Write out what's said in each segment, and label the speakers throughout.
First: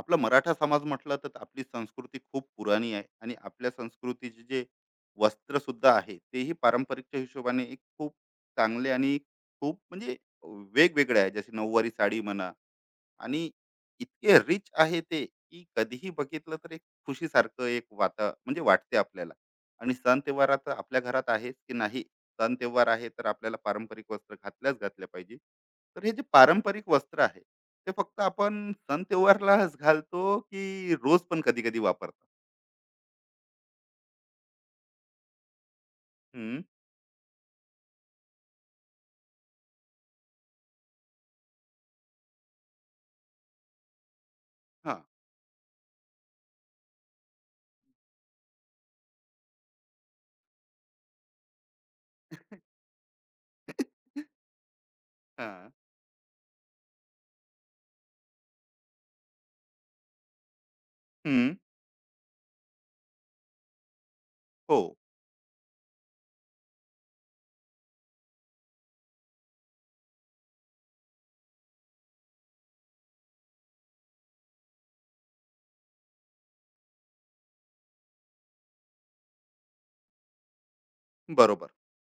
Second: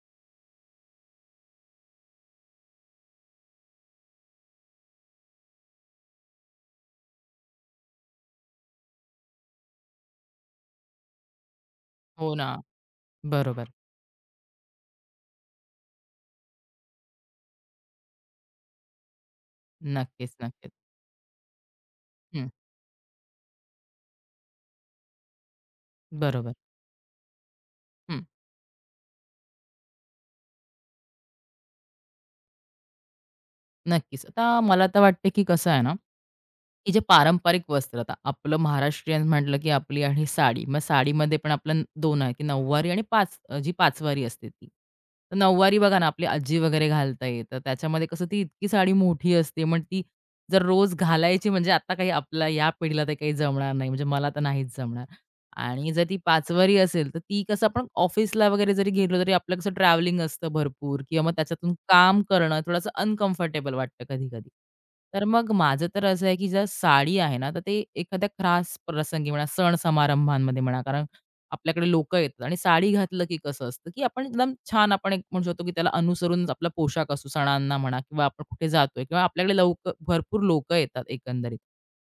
Speaker 1: आपला मराठा समाज म्हटलं तर आपली संस्कृती खूप पुराणी आहे, आणि आपल्या संस्कृतीचे जे वस्त्र सुद्धा आहे तेही पारंपरिकच्या हिशोबाने एक खूप चांगले आणि खूप म्हणजे वेगवेगळे आहे. जसे नऊवारी साडी
Speaker 2: हो ना.
Speaker 1: म्हणा. आणि
Speaker 2: बरोबर.
Speaker 1: इतके रिच आहे ते की कधीही बघितलं तर एक खुशीसारखं एक वाता म्हणजे वाटते आपल्याला. आणि सण
Speaker 2: नक्कीच,
Speaker 1: तेव्हार तर
Speaker 2: नक्कीच.
Speaker 1: आपल्या घरात आहेच की नाही.
Speaker 2: हं.
Speaker 1: सण त्योहार आहे तर आपल्याला पारंपरिक वस्त्र घातल्या पाहिजे. तर हे जे
Speaker 2: बरोबर.
Speaker 1: पारंपरिक वस्त्र आहे ते
Speaker 2: हं.
Speaker 1: फक्त आपण सण त्योहारलाच घालतो की रोज पण कधी कधी वापरतो.
Speaker 2: नक्कीच. आता मला तर वाटते, की कसं आहे ना,
Speaker 1: हम्म.
Speaker 2: की जे पारंपरिक वस्त्र आता आपलं महाराष्ट्रीयन म्हटलं, की आपली आहे साडी. मग साडीमध्ये पण आपलं 2 आहे, की नऊवारी आणि जी पाचवारी असते ती.
Speaker 1: हा.
Speaker 2: तर नऊवारी बघा ना, आपली आजी वगैरे घालते. तर त्याच्यामध्ये कसं ती इतकी साडी मोठी असते. मग ती जर रोज घालायची म्हणजे आता काही आपल्या या पिढीला तर काही जमणार नाही. म्हणजे मला तर नाहीच जमणार.
Speaker 1: हा.
Speaker 2: आणि जर ती पाचवारी असेल, तर ती कसं आपण ऑफिसला वगैरे जरी गेलो, तरी आपलं कसं ट्रॅव्हलिंग असतं भरपूर किंवा मग
Speaker 1: हम्म.
Speaker 2: त्याच्यातून काम करणं थोडंसं अनकम्फर्टेबल वाटतं कधी-कधी.
Speaker 1: हो.
Speaker 2: तर मग माझं तर असं आहे, की जर साडी आहे ना, तर ते एखाद्या खास प्रसंगी म्हणा, सण-समारंभांमध्ये म्हणा, कारण आपल्याकडे लोकं येतात आणि साडी घातलं की कसं असतं, की आपण एकदम छान आपण एक म्हणू शकतो, की त्याला अनुसरून आपला पोशाख असू सणांना म्हणा किंवा आपण कुठे जातोय किंवा आपल्याकडे लवकर भरपूर लोकं येतात एकंदरीत.
Speaker 1: बरोबर.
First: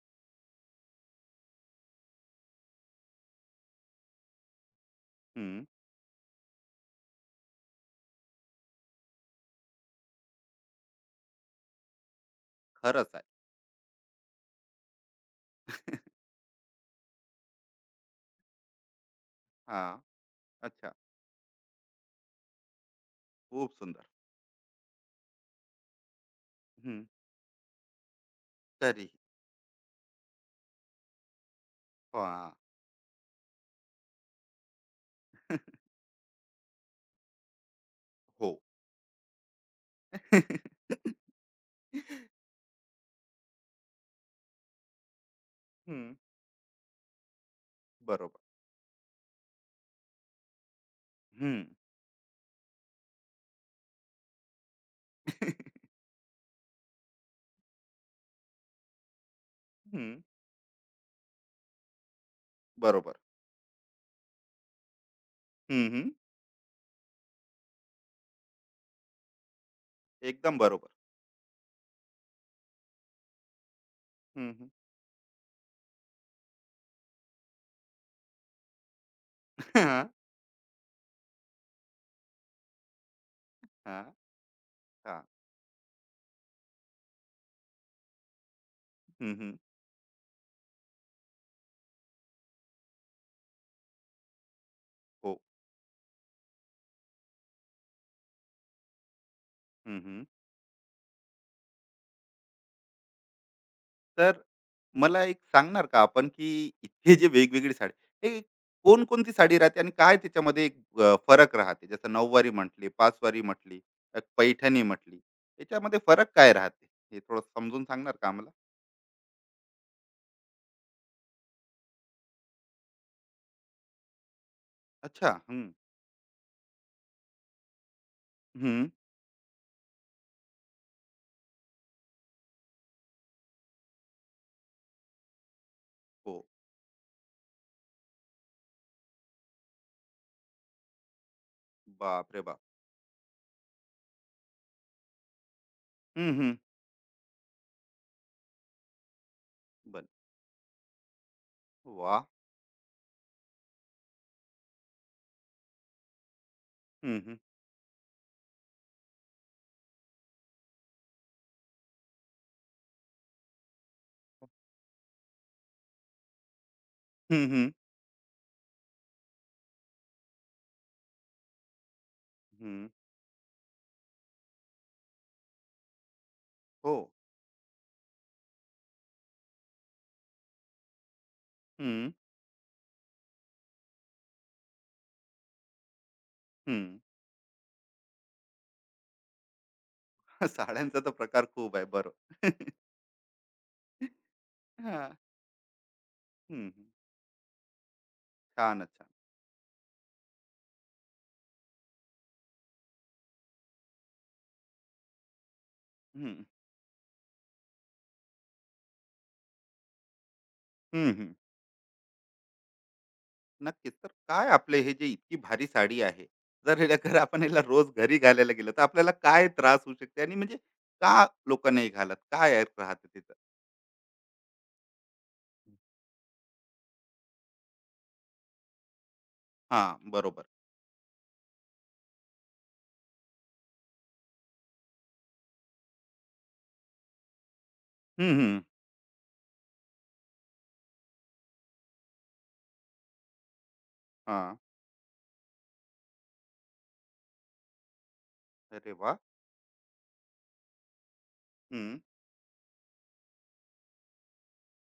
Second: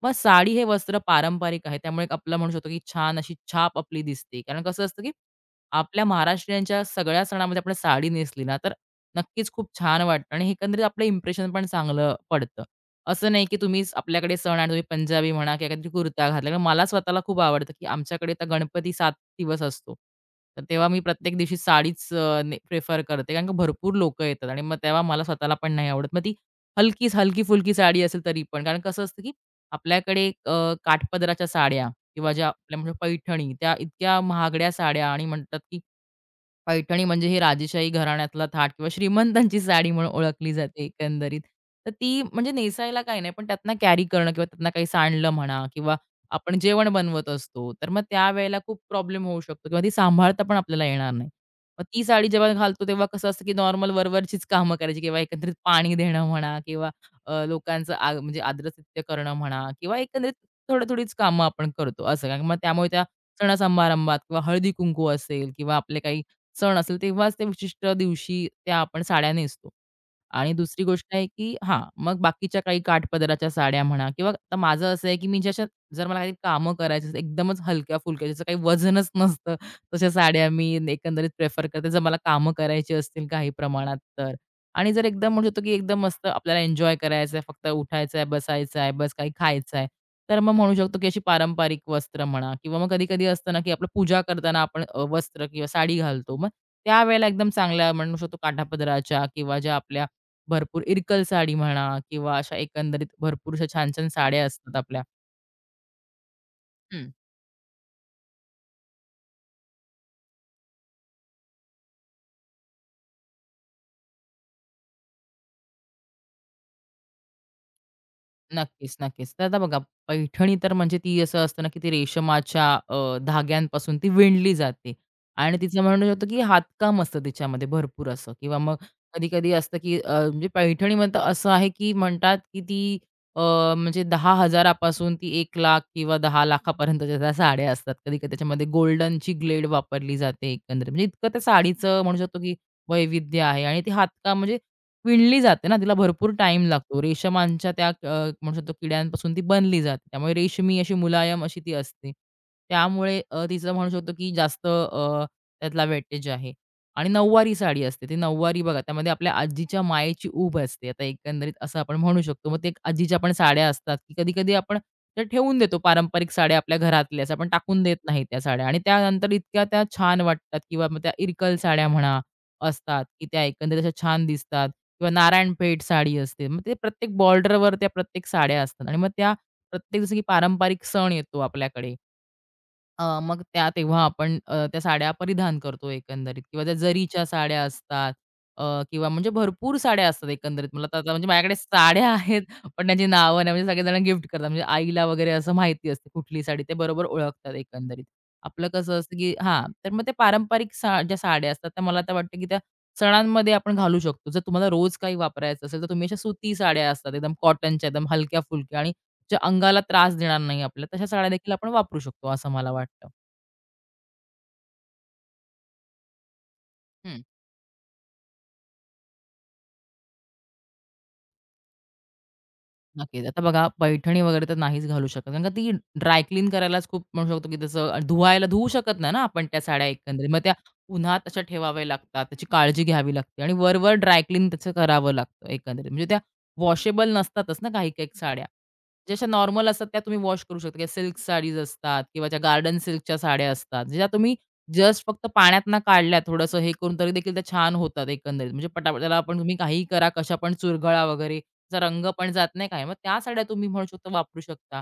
Speaker 2: मग साडी हे वस्त्र पारंपरिक आहे. त्यामुळे एक आपलं म्हणू शकतो, की छान अशी छाप आपली दिसते. कारण कसं असतं, की
Speaker 1: हम्म.
Speaker 2: आपल्या महाराष्ट्रीयांच्या सगळ्या सणामध्ये आपण साडी नेसली ना, तर नक्कीच खूप छान वाटतं आणि एकंदरीत आपलं इम्प्रेशन पण चांगलं पडतं.
Speaker 1: खरंच आहे.
Speaker 2: असं नाही, की तुम्हीच आपल्याकडे सण आणि तुम्ही पंजाबी म्हणा किंवा काहीतरी कुर्ता घातला. कारण मला स्वतःला खूप आवडतं, की आमच्याकडे तर गणपती 7 दिवस
Speaker 1: हा.
Speaker 2: असतो. तर तेव्हा
Speaker 1: अच्छा.
Speaker 2: मी प्रत्येक दिवशी साडीच करते. कारण का
Speaker 1: खूप
Speaker 2: भरपूर
Speaker 1: सुंदर.
Speaker 2: लोकं येतात आणि मग तेव्हा मला स्वतःला पण नाही आवडत. मग ती
Speaker 1: हम्म.
Speaker 2: हलकीच हलकी-फुलकी साडी असेल तरी पण. कारण कसं
Speaker 1: तरी.
Speaker 2: असतं, की आपल्याकडे काठपदराच्या साड्या किंवा ज्या
Speaker 1: हा.
Speaker 2: आपल्या म्हणजे पैठणी त्या इतक्या महागड्या साड्या आणि म्हणतात की पैठणी म्हणजे ही राजेशाही घराण्यातला
Speaker 1: हो.
Speaker 2: थाट किंवा श्रीमंतांची साडी म्हणून ओळखली जाते एकंदरीत. तर ती म्हणजे नेसायला काही नाही, पण त्यातनं कॅरी करणं किंवा त्यातनं काही सांडलं म्हणा किंवा
Speaker 1: हं.
Speaker 2: आपण जेवण बनवत असतो, तर मग
Speaker 1: बरोबर.
Speaker 2: त्यावेळेला खूप प्रॉब्लेम होऊ शकतो किंवा ती सांभाळता पण आपल्याला येणार नाही.
Speaker 1: हं.
Speaker 2: मग ती साडी जेव्हा घालतो तेव्हा कसं असतं, की नॉर्मल वरवरचीच कामं करायची किंवा एकंदरीत पाणी देणं म्हणा किंवा लोकांचं आ म्हणजे आदरातिथ्य करणं म्हणा किंवा
Speaker 1: हं.
Speaker 2: एकंदरीत थोडी-थोडीच कामं आपण करतो असं. कारण मग त्यामुळे त्या
Speaker 1: बरोबर.
Speaker 2: सण-समारंभात किंवा हळदी-कुंकू असेल किंवा
Speaker 1: हं,
Speaker 2: आपले
Speaker 1: हं.
Speaker 2: काही सण असेल तेव्हाच ते विशिष्ट दिवशी त्या आपण साड्या नेसतो. आणि
Speaker 1: एकदम
Speaker 2: दुसरी
Speaker 1: बरोबर.
Speaker 2: गोष्ट आहे, की हां, मग बाकीच्या काही काठपदराच्या साड्या म्हणा किंवा
Speaker 1: हं,
Speaker 2: आता
Speaker 1: हं.
Speaker 2: माझं असं आहे, की मी ज्याच्यात जर मला काही कामं करायची असेल, एकदमच हलक्या-फुलक्या ज्याचं काही वजनच नसतं, तशा
Speaker 1: हां,
Speaker 2: साड्या मी एकंदरीत प्रेफर करते. जर मला कामं करायची असतील काही प्रमाणात
Speaker 1: हां,
Speaker 2: तर. आणि जर
Speaker 1: हां.
Speaker 2: एकदम म्हणू शकतो, की एकदम मस्त आपल्याला एन्जॉय करायचं आहे, फक्त उठायचं आहे, बसायचं आहे, बस काही
Speaker 1: हं, हं.
Speaker 2: खायचं आहे. तर मग म्हणू शकतो, की अशी पारंपरिक वस्त्र म्हणा किंवा मग कधी-कधी असतं ना, की आपलं पूजा करताना आपण
Speaker 1: हो.
Speaker 2: वस्त्र किंवा साडी घालतो. मग त्यावेळेला एकदम चांगल्या म्हणू शकतो काठापदराच्या किंवा ज्या
Speaker 1: हं,
Speaker 2: आपल्या
Speaker 1: हं.
Speaker 2: भरपूर इरकल साडी म्हणा किंवा अशा एकंदरीत भरपूर अशा छान-छान
Speaker 1: तर
Speaker 2: साड्या असतात आपल्या.
Speaker 1: मला एक सांगणार का आपण, की
Speaker 2: हं.
Speaker 1: इतके जे वेगवेगळी साडी हे कोणकोणती साडी राहते आणि काय त्याच्यामध्ये एक अ, फरक राहते? जसं नऊवारी म्हटली, पाचवारी म्हटली, पैठणी म्हटली. याच्यामध्ये फरक काय राहते? हे थोडं समजून सांगणार का आम्हाला?
Speaker 2: नक्कीच, नक्कीच. तर आता बघा पैठणी तर म्हणजे ती असं असतं ना, की ती रेशमाच्या धाग्यांपासून ती विणली जाते
Speaker 1: अच्छा.
Speaker 2: आणि
Speaker 1: हं,
Speaker 2: तिचं म्हणणं होतं, की हातकाम असतं तिच्यामध्ये भरपूर असं किंवा मग
Speaker 1: हं.
Speaker 2: कधी-कधी असतं, की म्हणजे पैठणी म्हणतं असं आहे, की म्हणतात, की ती अ, म्हणजे 10,000 पासून ती 1,00,000 किंवा
Speaker 1: हो.
Speaker 2: 10,00,000 पर्यंतच्या त्या साड्या असतात. कधी-कधी त्याच्यामध्ये गोल्डनची ग्लेड वापरली जाते एकंदरीत. म्हणजे इतकं त्या साडीचं म्हणू शकतो,
Speaker 1: बापरे
Speaker 2: की
Speaker 1: बाप!
Speaker 2: वैविध्य आहे आणि ते हातकाम म्हणजे विणली जाते ना, तिला भरपूर
Speaker 1: हं, हं.
Speaker 2: टाईम लागतो. रेशमांच्या त्या म्हणू शकतो किड्यांपासून ती बनली जाते.
Speaker 1: बरं.
Speaker 2: त्यामुळे रेशमी अशी मुलायम अशी ती असते.
Speaker 1: वाह!
Speaker 2: त्यामुळे तिचं म्हणू शकतो की जास्त त्यातला वेटेज आहे. आणि
Speaker 1: हं, हं.
Speaker 2: नऊवारी साडी असते. ती नऊवारी बघा त्यामध्ये आपल्या आजीच्या मायेची ऊब असते. आता एकंदरीत असं आपण म्हणू शकतो. मग ते एक आजीच्या पण साड्या असतात, की कधी-कधी आपण त्या ठेवून देतो पारंपरिक साड्या आपल्या घरातल्याच.
Speaker 1: हं,
Speaker 2: आपण
Speaker 1: हं.
Speaker 2: टाकून देत नाही त्या साड्या आणि त्यानंतर इतक्या त्या छान वाटतात किंवा मग त्या इरकल साड्या म्हणा
Speaker 1: हं.
Speaker 2: असतात, की त्या एकंदरीत अशा छान दिसतात किंवा नारायणपेठ साडी असते. मग ते
Speaker 1: हो.
Speaker 2: प्रत्येक बॉर्डरवर त्या प्रत्येक साड्या असतात आणि मग त्या प्रत्येक जसं की पारंपरिक सण येतो आपल्याकडे,
Speaker 1: हं,
Speaker 2: मग त्या तेव्हा आपण त्या साड्या परिधान करतो एकंदरीत किंवा त्या
Speaker 1: हं.
Speaker 2: जरीच्या साड्या असतात अ, किंवा म्हणजे भरपूर साड्या असतात एकंदरीत. मला तर
Speaker 1: साड्यांचा तर
Speaker 2: आता म्हणजे
Speaker 1: प्रकार
Speaker 2: माझ्याकडे
Speaker 1: खूप आहे.
Speaker 2: साड्या
Speaker 1: बरोबर.
Speaker 2: आहेत, पण त्यांची नावं नाही. म्हणजे सगळेजण गिफ्ट करतात. म्हणजे आईला
Speaker 1: हां.
Speaker 2: वगैरे असं माहिती असते कुठली साडी
Speaker 1: हं,
Speaker 2: ते
Speaker 1: हं.
Speaker 2: बरोबर ओळखतात एकंदरीत. आपलं
Speaker 1: छानच,
Speaker 2: कसं
Speaker 1: छान.
Speaker 2: असतं की हां, तर मग ते पारंपरिक सा ज्या साड्या असतात त्या मला तर वाटतं की त्या सणांमध्ये आपण घालू शकतो. जर तुम्हाला रोज काही वापरायचं असेल, तर तुम्ही अशा
Speaker 1: हं,
Speaker 2: सुती साड्या असतात एकदम कॉटनच्या, एकदम हलक्या-फुलक्या आणि जे अंगाला त्रास देणार नाही आपल्या, तशा
Speaker 1: हं,
Speaker 2: साड्या
Speaker 1: हं.
Speaker 2: देखील आपण वापरू शकतो असं मला वाटतं.
Speaker 1: नक्कीच. तर काय आपले हे जे इतकी भारी साडी आहे, जर हिला जर आपण हिला रोज घरी घालायला गेलो, तर आपल्याला काय त्रास होऊ शकते आणि म्हणजे का लोक नाही घालत? काय आहे राहते
Speaker 2: नक्कीच.
Speaker 1: तिथं?
Speaker 2: आता बघा पैठणी वगैरे तर नाहीच घालू शकत. कारण का ती ड्राय क्लीन करायलाच खूप म्हणू शकतो, की त्याचं धुवायला धुवू शकत नाही ना आपण त्या साड्या
Speaker 1: हां,
Speaker 2: एकंदरीत. मग
Speaker 1: बरोबर.
Speaker 2: त्या उन्हात अशा ठेवाव्या लागतात. त्याची काळजी घ्यावी लागते आणि वरवर ड्राय क्लीन त्याचं करावं लागतं एकंदरीत. म्हणजे त्या वॉशेबल नसतातच ना काही-काही
Speaker 1: हं,
Speaker 2: साड्या.
Speaker 1: हं.
Speaker 2: जशा नॉर्मल असतात त्या तुम्ही वॉश करू शकता. किंवा सिल्क साडीज असतात किंवा ज्या गार्डन सिल्कच्या साड्या असतात. ज्या तुम्ही
Speaker 1: हां.
Speaker 2: जस्ट फक्त पाण्यातनं काढल्या थोडंसं हे करून तरी देखील त्या छान होतात एकंदरीत. म्हणजे
Speaker 1: अरे
Speaker 2: पटापट
Speaker 1: वाह!
Speaker 2: त्याला आपण तुम्ही काहीही करा, कशा पण चुरगळा वगैरे त्याचा
Speaker 1: हं,
Speaker 2: रंग पण जात नाही काय. मग त्या साड्या तुम्ही म्हणू शकता वापरू शकता.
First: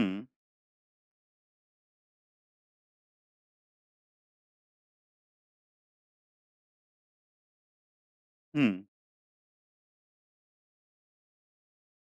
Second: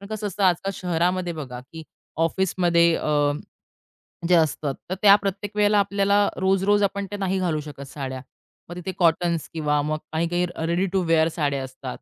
Speaker 2: पण कसं असतं आजकाल शहरामध्ये बघा, की ऑफिसमध्ये जे असतात. तर त्या प्रत्येक वेळेला आपल्याला रोज-रोज आपण त्या नाही घालू शकत साड्या.
Speaker 1: हं.
Speaker 2: मग तिथे कॉटन्स किंवा मग काही-काही रेडी टू वेअर साड्या असतात.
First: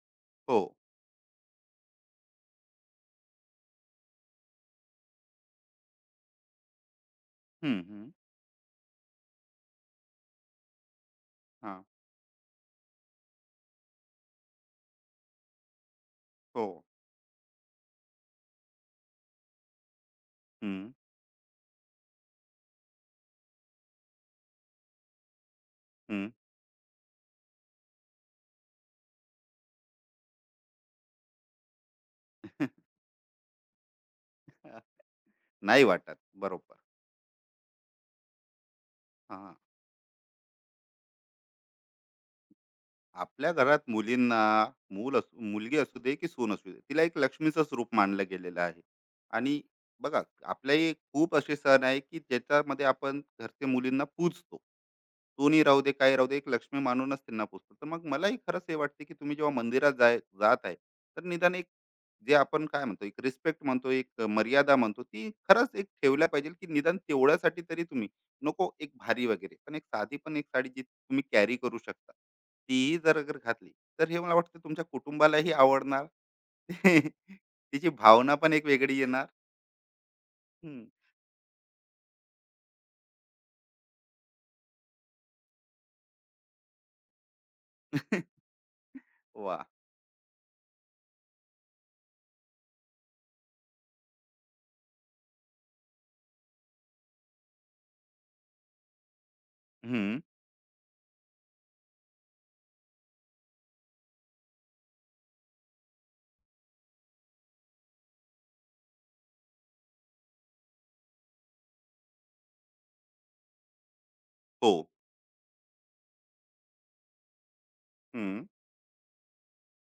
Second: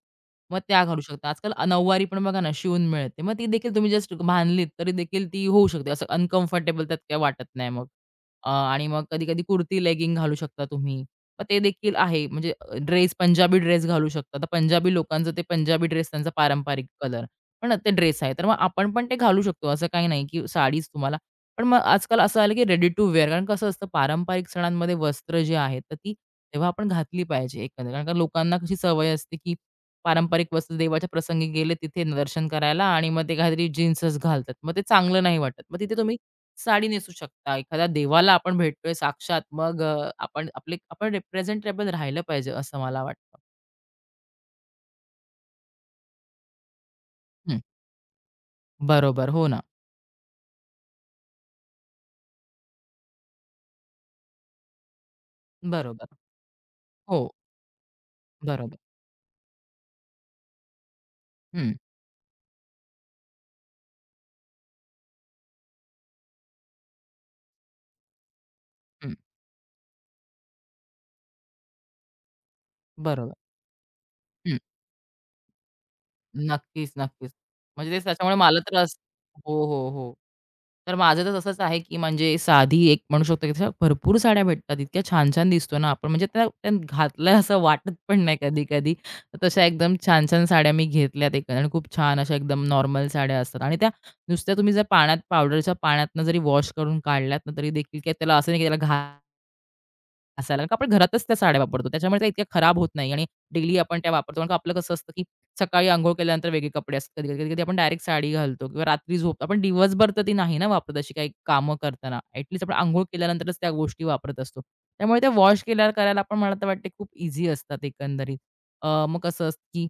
Speaker 2: मग
Speaker 1: हो.
Speaker 2: त्या घालू शकता. आजकाल नऊवारी पण बघा ना शिवून मिळते. मग ती देखील तुम्ही जस्ट बांधलीत तरी देखील ती होऊ शकते. असं अनकम्फर्टेबल त्यात काही वाटत नाही
Speaker 1: हं,
Speaker 2: मग.
Speaker 1: हं.
Speaker 2: आणि मग कधी-कधी कुर्ती लेगिंग घालू शकता तुम्ही. मग ते
Speaker 1: हां.
Speaker 2: देखील आहे. म्हणजे ड्रेस पंजाबी ड्रेस घालू शकता. तर पंजाबी लोकांचं ते पंजाबी ड्रेस त्यांचा
Speaker 1: हो.
Speaker 2: पारंपरिक कलर. पण ते ड्रेस आहे. तर मग आपण पण ते घालू शकतो. असं काही नाही की
Speaker 1: हं,
Speaker 2: साडीच तुम्हाला पण मग आजकाल असं आलं की रेडी टू वेअर कारण कसं असतं पारंपरिक सणांमध्ये वस्त्र जे आहेत तर ती
Speaker 1: हं.
Speaker 2: तेव्हा आपण घातली पाहिजे एकंदरीत. कारण का लोकांना कशी सवय असते की पारंपरिक वस्त्र देवाच्या प्रसंगी गेले तिथे दर्शन करायला आणि मग ते काहीतरी जीन्सच घालतात. मग ते चांगलं नाही वाटत. मग
Speaker 1: नाही
Speaker 2: तिथे तुम्ही
Speaker 1: वाटत. बरोबर.
Speaker 2: साडी नेसू शकता. एखाद्या देवाला आपण भेटतोय साक्षात
Speaker 1: हां.
Speaker 2: मग आपण आपले रिप्रेझेंटेबल राहिलं पाहिजे असं मला वाटतं.
Speaker 1: आपल्या घरात मुलींना, मूल असू मुलगी असू दे की सून असू दे, तिला एक
Speaker 2: हं.
Speaker 1: लक्ष्मीचंच रूप मानलं गेलेलं आहे.
Speaker 2: बरोबर. हो
Speaker 1: आणि
Speaker 2: ना.
Speaker 1: बघा, आपल्याही खूप असे सण आहे की ज्याच्यामध्ये आपण घरचे मुलींना पूजतो. सोनी राहू दे
Speaker 2: बरोबर.
Speaker 1: काय राहू दे, एक लक्ष्मी मानूनच
Speaker 2: हो.
Speaker 1: त्यांना पूजतो. तर मग मलाही खरंच हे
Speaker 2: बरोबर.
Speaker 1: वाटते की तुम्ही जेव्हा मंदिरात जात आहे, तर निदान एक
Speaker 2: हं,
Speaker 1: जे आपण काय म्हणतो, एक रिस्पेक्ट म्हणतो, एक मर्यादा म्हणतो, ती खरंच एक ठेवल्या पाहिजे. की निदान तेवढ्यासाठी तरी तुम्ही, नको एक
Speaker 2: हं.
Speaker 1: भारी वगैरे, पण एक साधी पण एक साडी जी तुम्ही कॅरी करू शकता ती जर
Speaker 2: बरोबर.
Speaker 1: अगर घातली, तर हे मला वाटतं तुमच्या कुटुंबालाही आवडणार.
Speaker 2: नक्कीच, नक्कीच.
Speaker 1: तिची
Speaker 2: म्हणजे तेच
Speaker 1: भावना
Speaker 2: त्याच्यामुळे
Speaker 1: पण
Speaker 2: मला
Speaker 1: एक
Speaker 2: तर असं
Speaker 1: वेगळी येणार.
Speaker 2: हो, हो, हो.
Speaker 1: हं.
Speaker 2: तर माझं तर तसंच आहे, की म्हणजे साधी एक म्हणू शकतो, की तशा भरपूर साड्या भेटतात. इतक्या छान-छान दिसतो ना आपण म्हणजे त्या त्या घातल्या असं वाटत पण नाही कधी-कधी. तर तशा
Speaker 1: वाह!
Speaker 2: एकदम छान-छान साड्या मी घेतल्यात एक आणि खूप छान अशा एकदम नॉर्मल साड्या असतात आणि त्या नुसत्या तुम्ही जर पाण्यात पावडरच्या पाण्यातनं जरी वॉश करून काढल्यात ना, तरी देखील काही त्याला असं नाही, की त्याला घाण
Speaker 1: हं.
Speaker 2: असायला. कारण का आपण घरातच त्या साड्या वापरतो. त्याच्यामुळे त्या इतक्या खराब होत नाही आणि डेली आपण त्या वापरतो. कारण का आपलं कसं असतं, की सकाळी अंघोळ केल्यानंतर वेगळे कपडे असतात. कधी कधी आपण डायरेक्ट साडी घालतो किंवा रात्री झोप आपण दिवसभर तर ती नाही ना वापरत अशी काही कामं करताना. ॲटलीस्ट आपण अंघोळ केल्यानंतरच त्या गोष्टी वापरत असतो.
Speaker 1: हो.
Speaker 2: त्यामुळे त्या वॉश केल्यावर करायला आपण मला तर वाटते खूप ईझी असतात एकंदरीत.
Speaker 1: हं.
Speaker 2: मग कसं असतं, की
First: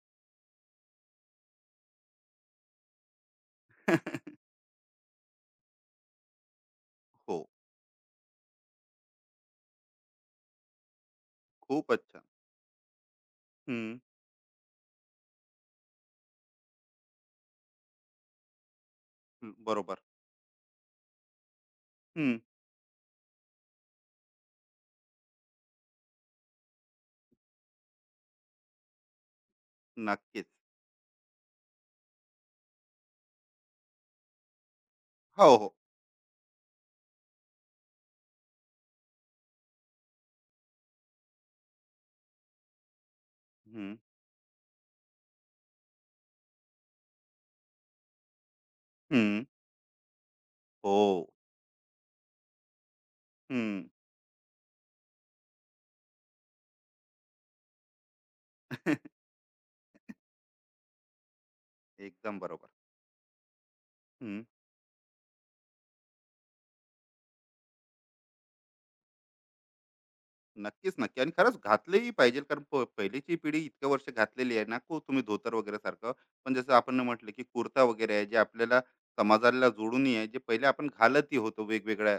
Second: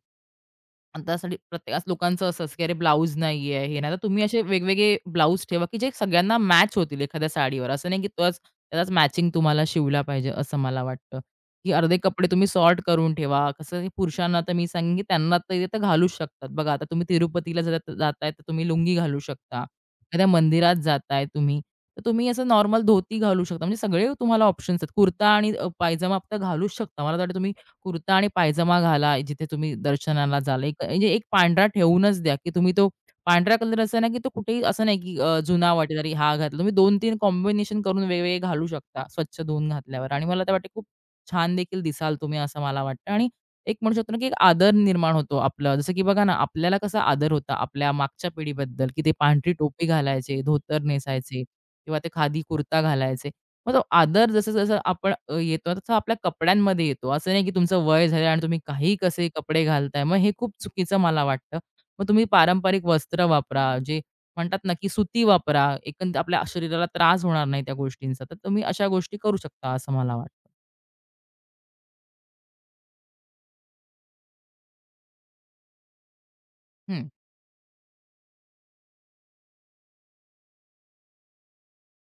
Speaker 2: आणि त्यासाठी प्रत्येकाच लोकांचं असं असतं, की अरे ब्लाउज नाही आहे, हे नाही. तर तुम्ही असे वेगवेगळे ब्लाउज ठेवा, की जे सगळ्यांना मॅच होतील एखाद्या
Speaker 1: हो.
Speaker 2: साडीवर. असं नाही, की तोच त्याचाच मॅचिंग तुम्हाला शिवला पाहिजे, असं मला वाटतं. की अर्धे
Speaker 1: खूपच अच्छा.
Speaker 2: कपडे तुम्ही सॉर्ट करून ठेवा. कसं की
Speaker 1: हं.
Speaker 2: पुरुषांना तर मी सांगेन, की त्यांना तर ते घालूच शकतात. बघा आता तुम्ही तिरुपतीला जाताय, तर तुम्ही लुंगी घालू
Speaker 1: हं.
Speaker 2: शकता.
Speaker 1: बरोबर.
Speaker 2: एखाद्या मंदिरात जाताय तुम्ही, तर तुम्ही
Speaker 1: हं.
Speaker 2: असं नॉर्मल धोती घालू शकता. म्हणजे सगळे तुम्हाला ऑप्शन्स आहेत. कुर्ता आणि पायजामा तर घालूच शकता. मला तर वाटतं तुम्ही कुर्ता आणि पायजामा घाला जिथे तुम्ही दर्शनाला
Speaker 1: नक्कीच.
Speaker 2: जाल. एक म्हणजे एक पांढरा ठेवूनच द्या, की तुम्ही तो पांढरा कलर असा ना, की तो कुठेही असं नाही, की
Speaker 1: हो,
Speaker 2: जुना
Speaker 1: हो.
Speaker 2: वाटेल अरे हा घातला. तुम्ही 2-3 कॉम्बिनेशन करून वेगवेगळे घालू शकता स्वच्छ धुवून घातल्यावर आणि मला तर वाटते खूप छान देखील दिसाल तुम्ही असं मला वाटतं आणि एक म्हणू
Speaker 1: हं.
Speaker 2: शकतो ना, की एक आदर निर्माण होतो आपला. जसं की बघा ना, आपल्याला कसा आदर होता आपल्या मागच्या पिढीबद्दल, की ते
Speaker 1: हं.
Speaker 2: पांढरी टोपी घालायचे, धोतर
Speaker 1: हो.
Speaker 2: नेसायचे किंवा ते खादी कुर्ता घालायचे. मग तो
Speaker 1: हं.
Speaker 2: आदर जसं-जसं आपण येतो तसा आपल्या कपड्यांमध्ये येतो. असं नाही की तुमचं वय झालं आणि तुम्ही काही कसे कपडे घालताय. मग हे खूप चुकीचं मला वाटतं. मग तुम्ही
Speaker 1: एकदम बरोबर.
Speaker 2: पारंपरिक वस्त्र वापरा. जे
Speaker 1: हं.
Speaker 2: म्हणतात ना की सुती वापरा. आपल्या शरीराला त्रास होणार नाही त्या गोष्टींचा. तर तुम्ही अशा गोष्टी करू शकता असं मला वाटतं.
Speaker 1: नक्कीच, नक्की. आणि खरंच घातलेही पाहिजे, कारण पहिलीची पिढी इतक्या वर्ष घातलेली आहे ना, खूप तुम्ही धोतर वगैरे सारखं. पण जसं आपण
Speaker 2: हं,
Speaker 1: म्हटलं, की कुर्ता वगैरे आहे, जे आपल्याला समाजाला जोडूनही आहे, जे पहिले आपण घालतही होतो वेगवेगळ्या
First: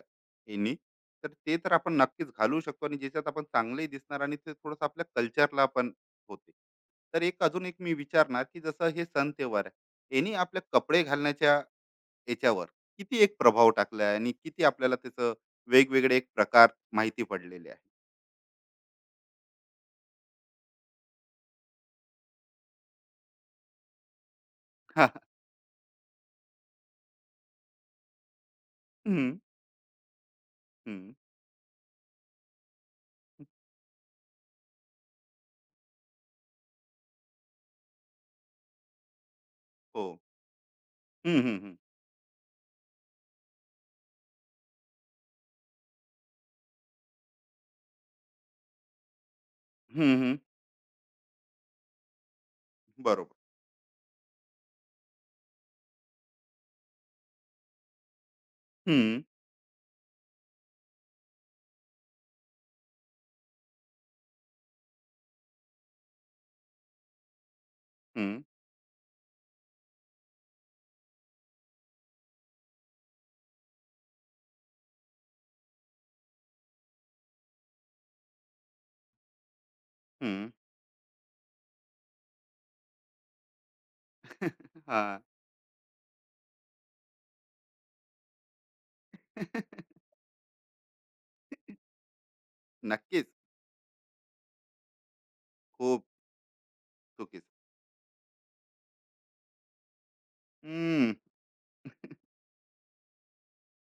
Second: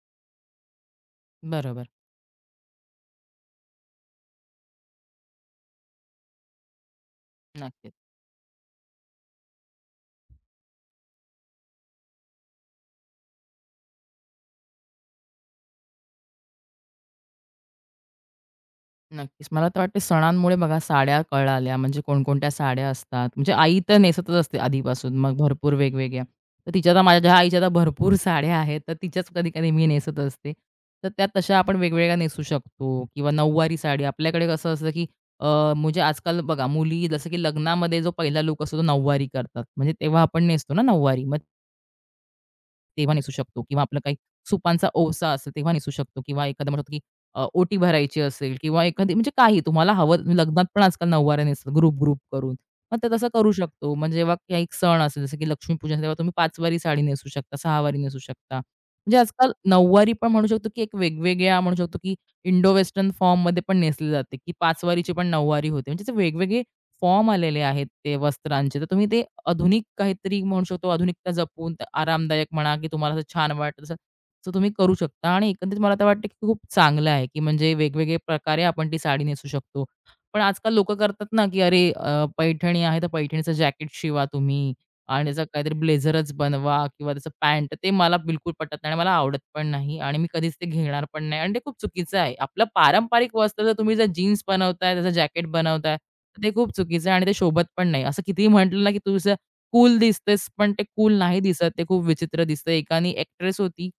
Speaker 1: ह्यांनी. तर ते तर
Speaker 2: बरोबर.
Speaker 1: आपण नक्कीच घालू शकतो, आणि ज्याच्यात आपण चांगलेही दिसणार आणि ते थोडंसं आपल्या कल्चरला पण होते. तर एक अजून एक
Speaker 2: नक्कीच.
Speaker 1: मी विचारणार, की जसं हे सण त्योहार आहे, यानी आपल्या कपडे घालण्याच्या याच्यावर किती एक प्रभाव टाकला आहे, आणि किती आपल्याला त्याचं वेगवेगळे एक प्रकार माहिती पडलेले आहे?
Speaker 2: नक्कीच. मला तर वाटते सणांमुळे बघा साड्या कळाल्या, म्हणजे कोणकोणत्या साड्या असतात. म्हणजे आई तर नेसतच असते आधीपासून, मग भरपूर वेगवेगळ्या. तर माझ्या आईच्या तर भरपूर साड्या आहेत, तर
Speaker 1: हं,
Speaker 2: तिच्याच कधी-कधी मी नेसत असते. तर
Speaker 1: हं.
Speaker 2: त्या तशा आपण वेगवेगळ्या नेसू शकतो किंवा नऊवारी साडी. आपल्याकडे कसं असतं, की अ, म्हणजे आजकाल बघा मुली जसं की लग्नामध्ये जो पहिला लूक असतो तो नऊवारी करतात. म्हणजे
Speaker 1: हो.
Speaker 2: तेव्हा आपण नेसतो ना नऊवारी. मग
Speaker 1: हं, हं, हं.
Speaker 2: तेव्हा निसू शकतो किंवा आपलं काही सुपांचा ओवसा असेल तेव्हा निसू शकतो किंवा एखादं म्हणतो की ओटी भरायची असेल किंवा एखादी म्हणजे काही तुम्हाला
Speaker 1: हं,
Speaker 2: हवं
Speaker 1: हं.
Speaker 2: लग्नात पण आजकाल नऊवाऱ्या नेसतात ग्रुप ग्रुप करून. मग ते तसं
Speaker 1: बरोबर.
Speaker 2: करू शकतो. म्हणजे जेव्हा काही एक सण असेल जसं की लक्ष्मीपूजन तेव्हा तुम्ही 5 साडी नेसू शकता, 6 नेसू शकता. म्हणजे
Speaker 1: हं,
Speaker 2: आजकाल नऊवारी पण म्हणू शकतो की एक वेगवेगळ्या म्हणू शकतो की इंडो वेस्टर्न फॉर्ममध्ये पण नेसली जाते की 5 वारीची पण नऊवारी होते. म्हणजे असे वेगवेगळे फॉर्म आलेले आहेत ते
Speaker 1: हं,
Speaker 2: वस्त्रांचे. तर तुम्ही ते आधुनिक काहीतरी म्हणू शकतो, आधुनिकता जपून आरामदायक म्हणा, की तुम्हाला असं छान वाटतं तसं तसं तुम्ही करू शकता आणि एकंदरीत मला तर वाटतं, की खूप चांगलं आहे, की म्हणजे वेगवेगळे प्रकारे आपण ती साडी नेसू शकतो. पण
Speaker 1: हं.
Speaker 2: आजकाल लोकं करतात ना, की अरे पैठणी आहे, तर पैठणीचं जॅकेट शिवा तुम्ही
Speaker 1: हां.
Speaker 2: आणि त्याचा काहीतरी ब्लेझरच बनवा किंवा त्याचं पॅन्ट. ते मला बिलकुल पटत नाही आणि मला आवडत पण नाही आणि मी कधीच ते घेणार पण नाही आणि ते खूप चुकीचं आहे. आपलं
Speaker 1: नक्कीच.
Speaker 2: पारंपरिक वस्त्र जर तुम्ही जीन्स बनवताय, त्याचं जॅकेट बनवताय,
Speaker 1: खूप
Speaker 2: तर ते खूप चुकीचं आहे आणि ते
Speaker 1: चुकीचं.
Speaker 2: शोभत पण नाही. असं कितीही म्हटलं ना, की तुझं कूल दिसतेस, पण ते कूल
Speaker 1: हं.
Speaker 2: नाही दिसत. ते खूप विचित्र दिसतंय. एकानी एक्ट्रेस होती,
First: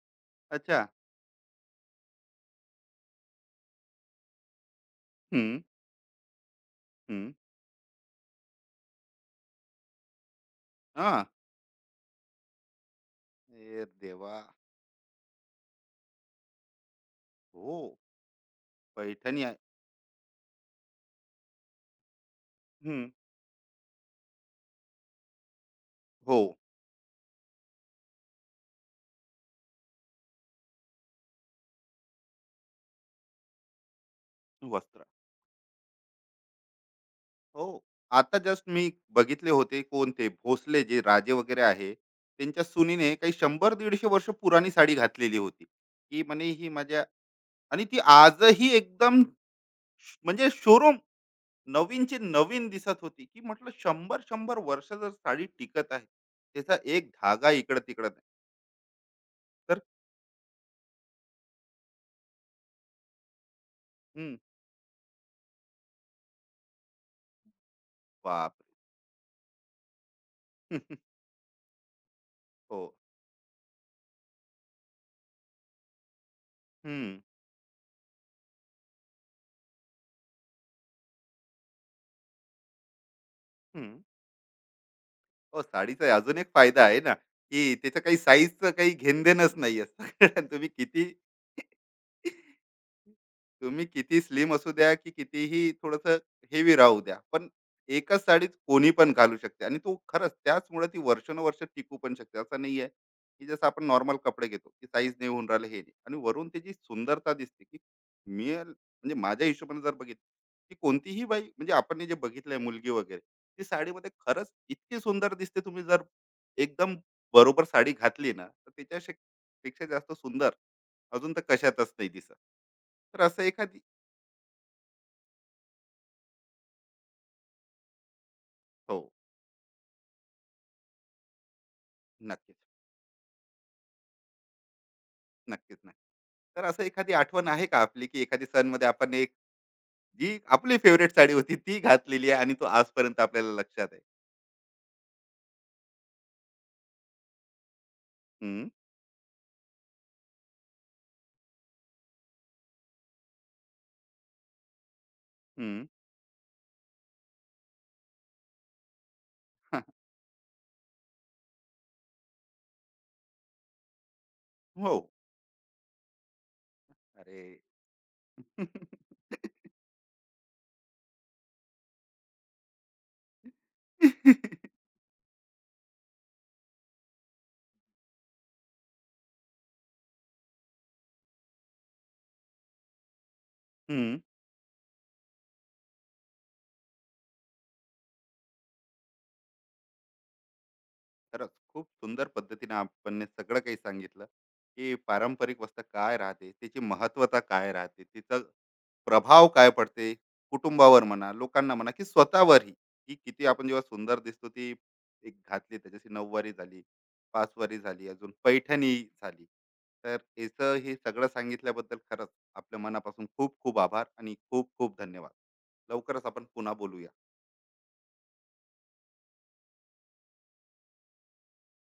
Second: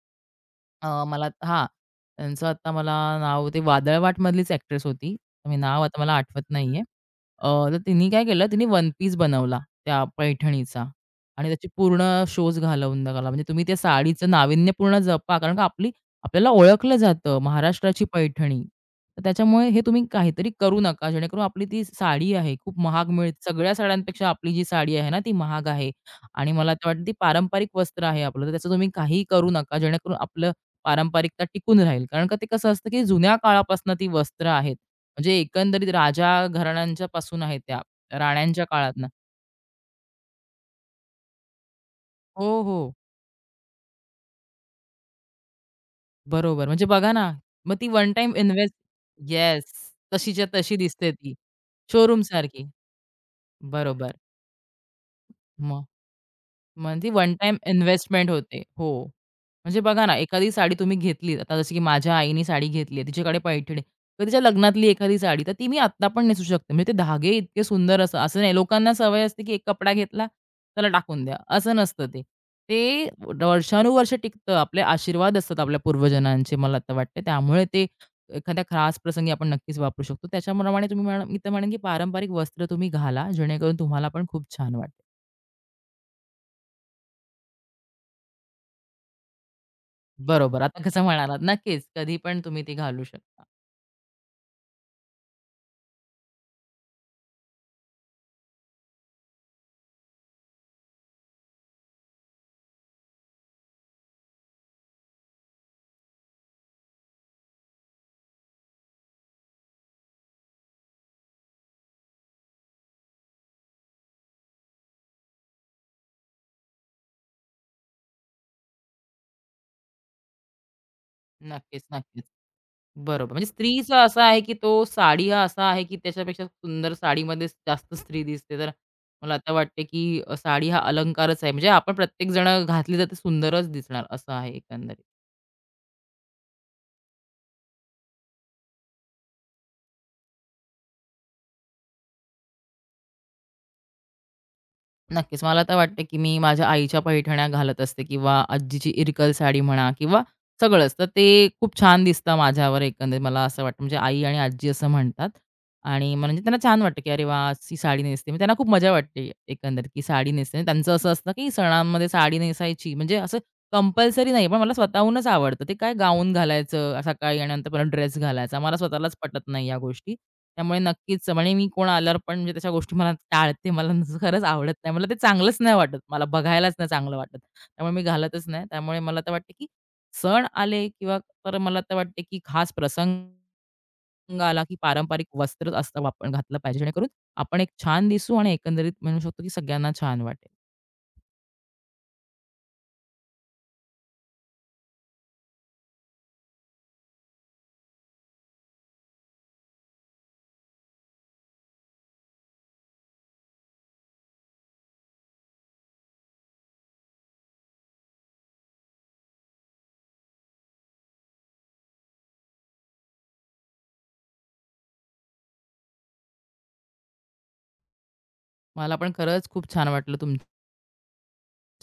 Speaker 1: अच्छा.
Speaker 2: अ, मला हां, त्यांचं आता मला नाव ते वादळवाटमधलीच ॲक्ट्रेस होती. मी
Speaker 1: हं,
Speaker 2: नाव आता मला आठवत नाही आहे.
Speaker 1: हं.
Speaker 2: तर तिने काय केलं, तिने वन पीस बनवला त्या पैठणीचा
Speaker 1: हां.
Speaker 2: आणि त्याची पूर्ण शोज घालवून टाकला. म्हणजे तुम्ही त्या
Speaker 1: हे
Speaker 2: साडीचं
Speaker 1: देवा!
Speaker 2: नाविन्यपूर्ण जपा. कारण का आपल्याला ओळखलं जातं
Speaker 1: हो.
Speaker 2: महाराष्ट्राची पैठणी. तर
Speaker 1: पैठणी आहे.
Speaker 2: त्याच्यामुळे हे तुम्ही काहीतरी करू नका. जेणेकरून आपली ती साडी आहे खूप महाग
Speaker 1: हं.
Speaker 2: मिळते. सगळ्या साड्यांपेक्षा आपली जी साडी आहे ना ती महाग आहे
Speaker 1: हो.
Speaker 2: आणि मला तर वाटतं ती पारंपरिक वस्त्र आहे आपलं. तर त्याचं तुम्ही काहीही करू नका. जेणेकरून आपलं पारंपरिकता टिकून राहील. कारण का ते कसं असतं, की जुन्या काळापासून ती वस्त्र आहेत.
Speaker 1: वस्त्र.
Speaker 2: म्हणजे एकंदरीत राजा घराण्यांच्या पासून आहेत
Speaker 1: हो.
Speaker 2: त्या,
Speaker 1: आता
Speaker 2: राण्यांच्या
Speaker 1: जस्ट मी
Speaker 2: काळातनं.
Speaker 1: बघितले होते, कोणते भोसले जे राजे वगैरे आहे,
Speaker 2: हो,
Speaker 1: त्यांच्या
Speaker 2: हो.
Speaker 1: सुनीने काही 100-150 वर्ष पुराणी साडी घातलेली होती. की म्हणे
Speaker 2: बरोबर.
Speaker 1: ही
Speaker 2: म्हणजे
Speaker 1: माझ्या.
Speaker 2: बघा ना, मग
Speaker 1: आणि
Speaker 2: ती
Speaker 1: ती
Speaker 2: वन टाईम
Speaker 1: आजही
Speaker 2: इन्व्हेस्ट
Speaker 1: एकदम
Speaker 2: येस.
Speaker 1: श-
Speaker 2: तशीच्या
Speaker 1: म्हणजे
Speaker 2: तशी
Speaker 1: शोरूम
Speaker 2: दिसते ती.
Speaker 1: नवीनची
Speaker 2: शोरूमसारखी.
Speaker 1: नवीन दिसत होती. की म्हटलं,
Speaker 2: बरोबर.
Speaker 1: 100-100 वर्ष जर साडी
Speaker 2: मग
Speaker 1: टिकत आहे, त्याचा
Speaker 2: मग
Speaker 1: एक
Speaker 2: ती वन
Speaker 1: धागा
Speaker 2: टाईम
Speaker 1: इकडं-तिकडं नाही.
Speaker 2: इन्व्हेस्टमेंट होते. हो. म्हणजे
Speaker 1: तर
Speaker 2: बघा ना, एखादी साडी तुम्ही घेतलीत, आता जसं की माझ्या आईने साडी घेतली आहे, तिच्याकडे पैठणी. तर
Speaker 1: हं.
Speaker 2: तिच्या लग्नातली एखादी साडी, तर ती मी आत्ता पण नेसू शकते. म्हणजे ते धागे इतके सुंदर असं असं नाही
Speaker 1: बापरे!
Speaker 2: लोकांना सवय असते, की एक कपडा घेतला, चला टाकून द्या, असं नसतं ते.
Speaker 1: हो.
Speaker 2: ते वर्षानुवर्ष टिकतं. आपले आशीर्वाद असतात आपल्या पूर्वजनांचे, मला आता
Speaker 1: हं,
Speaker 2: वाटतं. त्यामुळे ते एखाद्या खास प्रसंगी आपण नक्कीच वापरू शकतो. त्याच्याप्रमाणे तुम्ही म्हणा मी तर म्हणेन, की पारंपरिक वस्त्र तुम्ही घाला, जेणेकरून
Speaker 1: हं.
Speaker 2: तुम्हाला पण खूप छान वाटेल.
Speaker 1: हो, साडीचा अजून एक फायदा आहे ना, की त्याचं काही साईजचं काही घेणं-देणंच नाहीये.
Speaker 2: बरोबर.
Speaker 1: तुम्ही
Speaker 2: आता कसं
Speaker 1: किती,
Speaker 2: म्हणालात नक्कीच, कधी पण तुम्ही ती घालू शकता.
Speaker 1: तुम्ही किती स्लिम असू द्या की कितीही थोडंसं हेवी राहू द्या, पण एकच साडीच कोणी पण घालू शकते, आणि तो खरंच त्याचमुळे ती वर्षानुवर्ष टिकू पण शकते. असं नाही आहे की जसं आपण नॉर्मल कपडे घेतो की साईज नाही होऊन राहिले, हे नाही. आणि वरून त्याची सुंदरता दिसते की, मी अल- म्हणजे माझ्या हिशोबाने जर बघितलं की कोणतीही बाई, म्हणजे आपण हे जे बघितलंय मुलगी वगैरे, ती साडीमध्ये खरंच इतकी सुंदर दिसते. तुम्ही जर एकदम बरोबर साडी घातली ना, तर त्याच्या पेक्षा जास्त सुंदर अजून तर
Speaker 2: नक्कीच,
Speaker 1: कशातच नाही
Speaker 2: नक्कीच.
Speaker 1: दिसत. तर
Speaker 2: बरोबर.
Speaker 1: असं
Speaker 2: म्हणजे
Speaker 1: एखादी,
Speaker 2: स्त्रीचा असा आहे, की तो साडी हा असा आहे, की त्याच्यापेक्षा सुंदर साडीमध्येच जास्त स्त्री दिसते. तर
Speaker 1: हो,
Speaker 2: मला आता वाटते, की साडी हा अलंकारच आहे. म्हणजे आपण प्रत्येक
Speaker 1: नक्कीच,
Speaker 2: जण घातली तर सुंदरच दिसणार असं आहे एकंदरीत.
Speaker 1: नक्कीच, नक्कीच. तर असं एखादी आठवण आहे का आपली, की एखादी सणमध्ये आपण एक, जी आपली फेवरेट साडी होती ती घातलेली आहे आणि तो आजपर्यंत आपल्याला लक्षात आहे?
Speaker 2: नक्कीच. मला तर वाटतं, की मी माझ्या आईच्या पैठण्या घालत असते किंवा
Speaker 1: हं,
Speaker 2: आजीची इरकल साडी म्हणा किंवा सगळंच. तर ते खूप छान दिसतं माझ्यावर एकंदरीत मला असं वाटतं. म्हणजे आई आणि आजी असं म्हणतात
Speaker 1: हं.
Speaker 2: आणि मला म्हणजे त्यांना छान वाटतं, की "अरे वाह! ही साडी नेसते." मग त्यांना खूप मजा वाटते एकंदरीत, की साडी नेसते. आणि त्यांचं असं असतं, की सणांमध्ये साडी नेसायची म्हणजे असं कंपल्सरी नाही, पण मला
Speaker 1: हो.
Speaker 2: स्वतःहूनच आवडतं. ते काय गाऊन घालायचं सकाळी आणि
Speaker 1: अरे!
Speaker 2: नंतर परत ड्रेस घालायचा. मला स्वतःलाच पटत नाही या गोष्टी. त्यामुळे नक्कीच म्हणजे मी कोण आल्यावर पण म्हणजे तशा गोष्टी मला टाळते. मला खरंच आवडत नाही. मला ते चांगलंच नाही वाटत. मला बघायलाच नाही चांगलं वाटत. त्यामुळे मी घालतच नाही. त्यामुळे मला तर वाटतं की सण आले किंवा तर मला तर वाटते की खास प्रसंग
Speaker 1: हं.
Speaker 2: आला की पारंपरिक वस्त्रच असतं आपण घातलं पाहिजे. जेणेकरून आपण एक छान दिसू आणि एकंदरीत म्हणू शकतो की सगळ्यांना छान वाटेल.
Speaker 1: खरंच खूप सुंदर पद्धतीने आपण सगळं काही सांगितलं, की पारंपरिक वस्त्र काय राहते, त्याची महत्त्वता काय राहते, तिचं प्रभाव काय पडते कुटुंबावर म्हणा, लोकांना म्हणा, की स्वतःवरही, की किती आपण जेव्हा सुंदर दिसतो ती एक घातली, त्याच्याशी नऊवारी झाली, पाचवारी झाली, अजून पैठणी झाली. तर याचं हे सगळं सांगितल्याबद्दल खरंच, आपल्या मनापासून खूप खूप आभार आणि खूप खूप धन्यवाद. लवकरच आपण पुन्हा बोलूया.
Speaker 2: मला पण खरंच खूप छान वाटलं तुमच्याशी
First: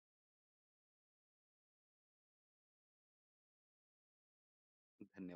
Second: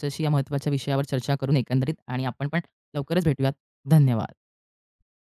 Speaker 2: तुमच्याशी या महत्त्वाच्या विषयावर चर्चा करून एकंदरीत आणि आपण पण लवकरच भेटूयात. धन्यवाद.
Speaker 1: धन्यवाद.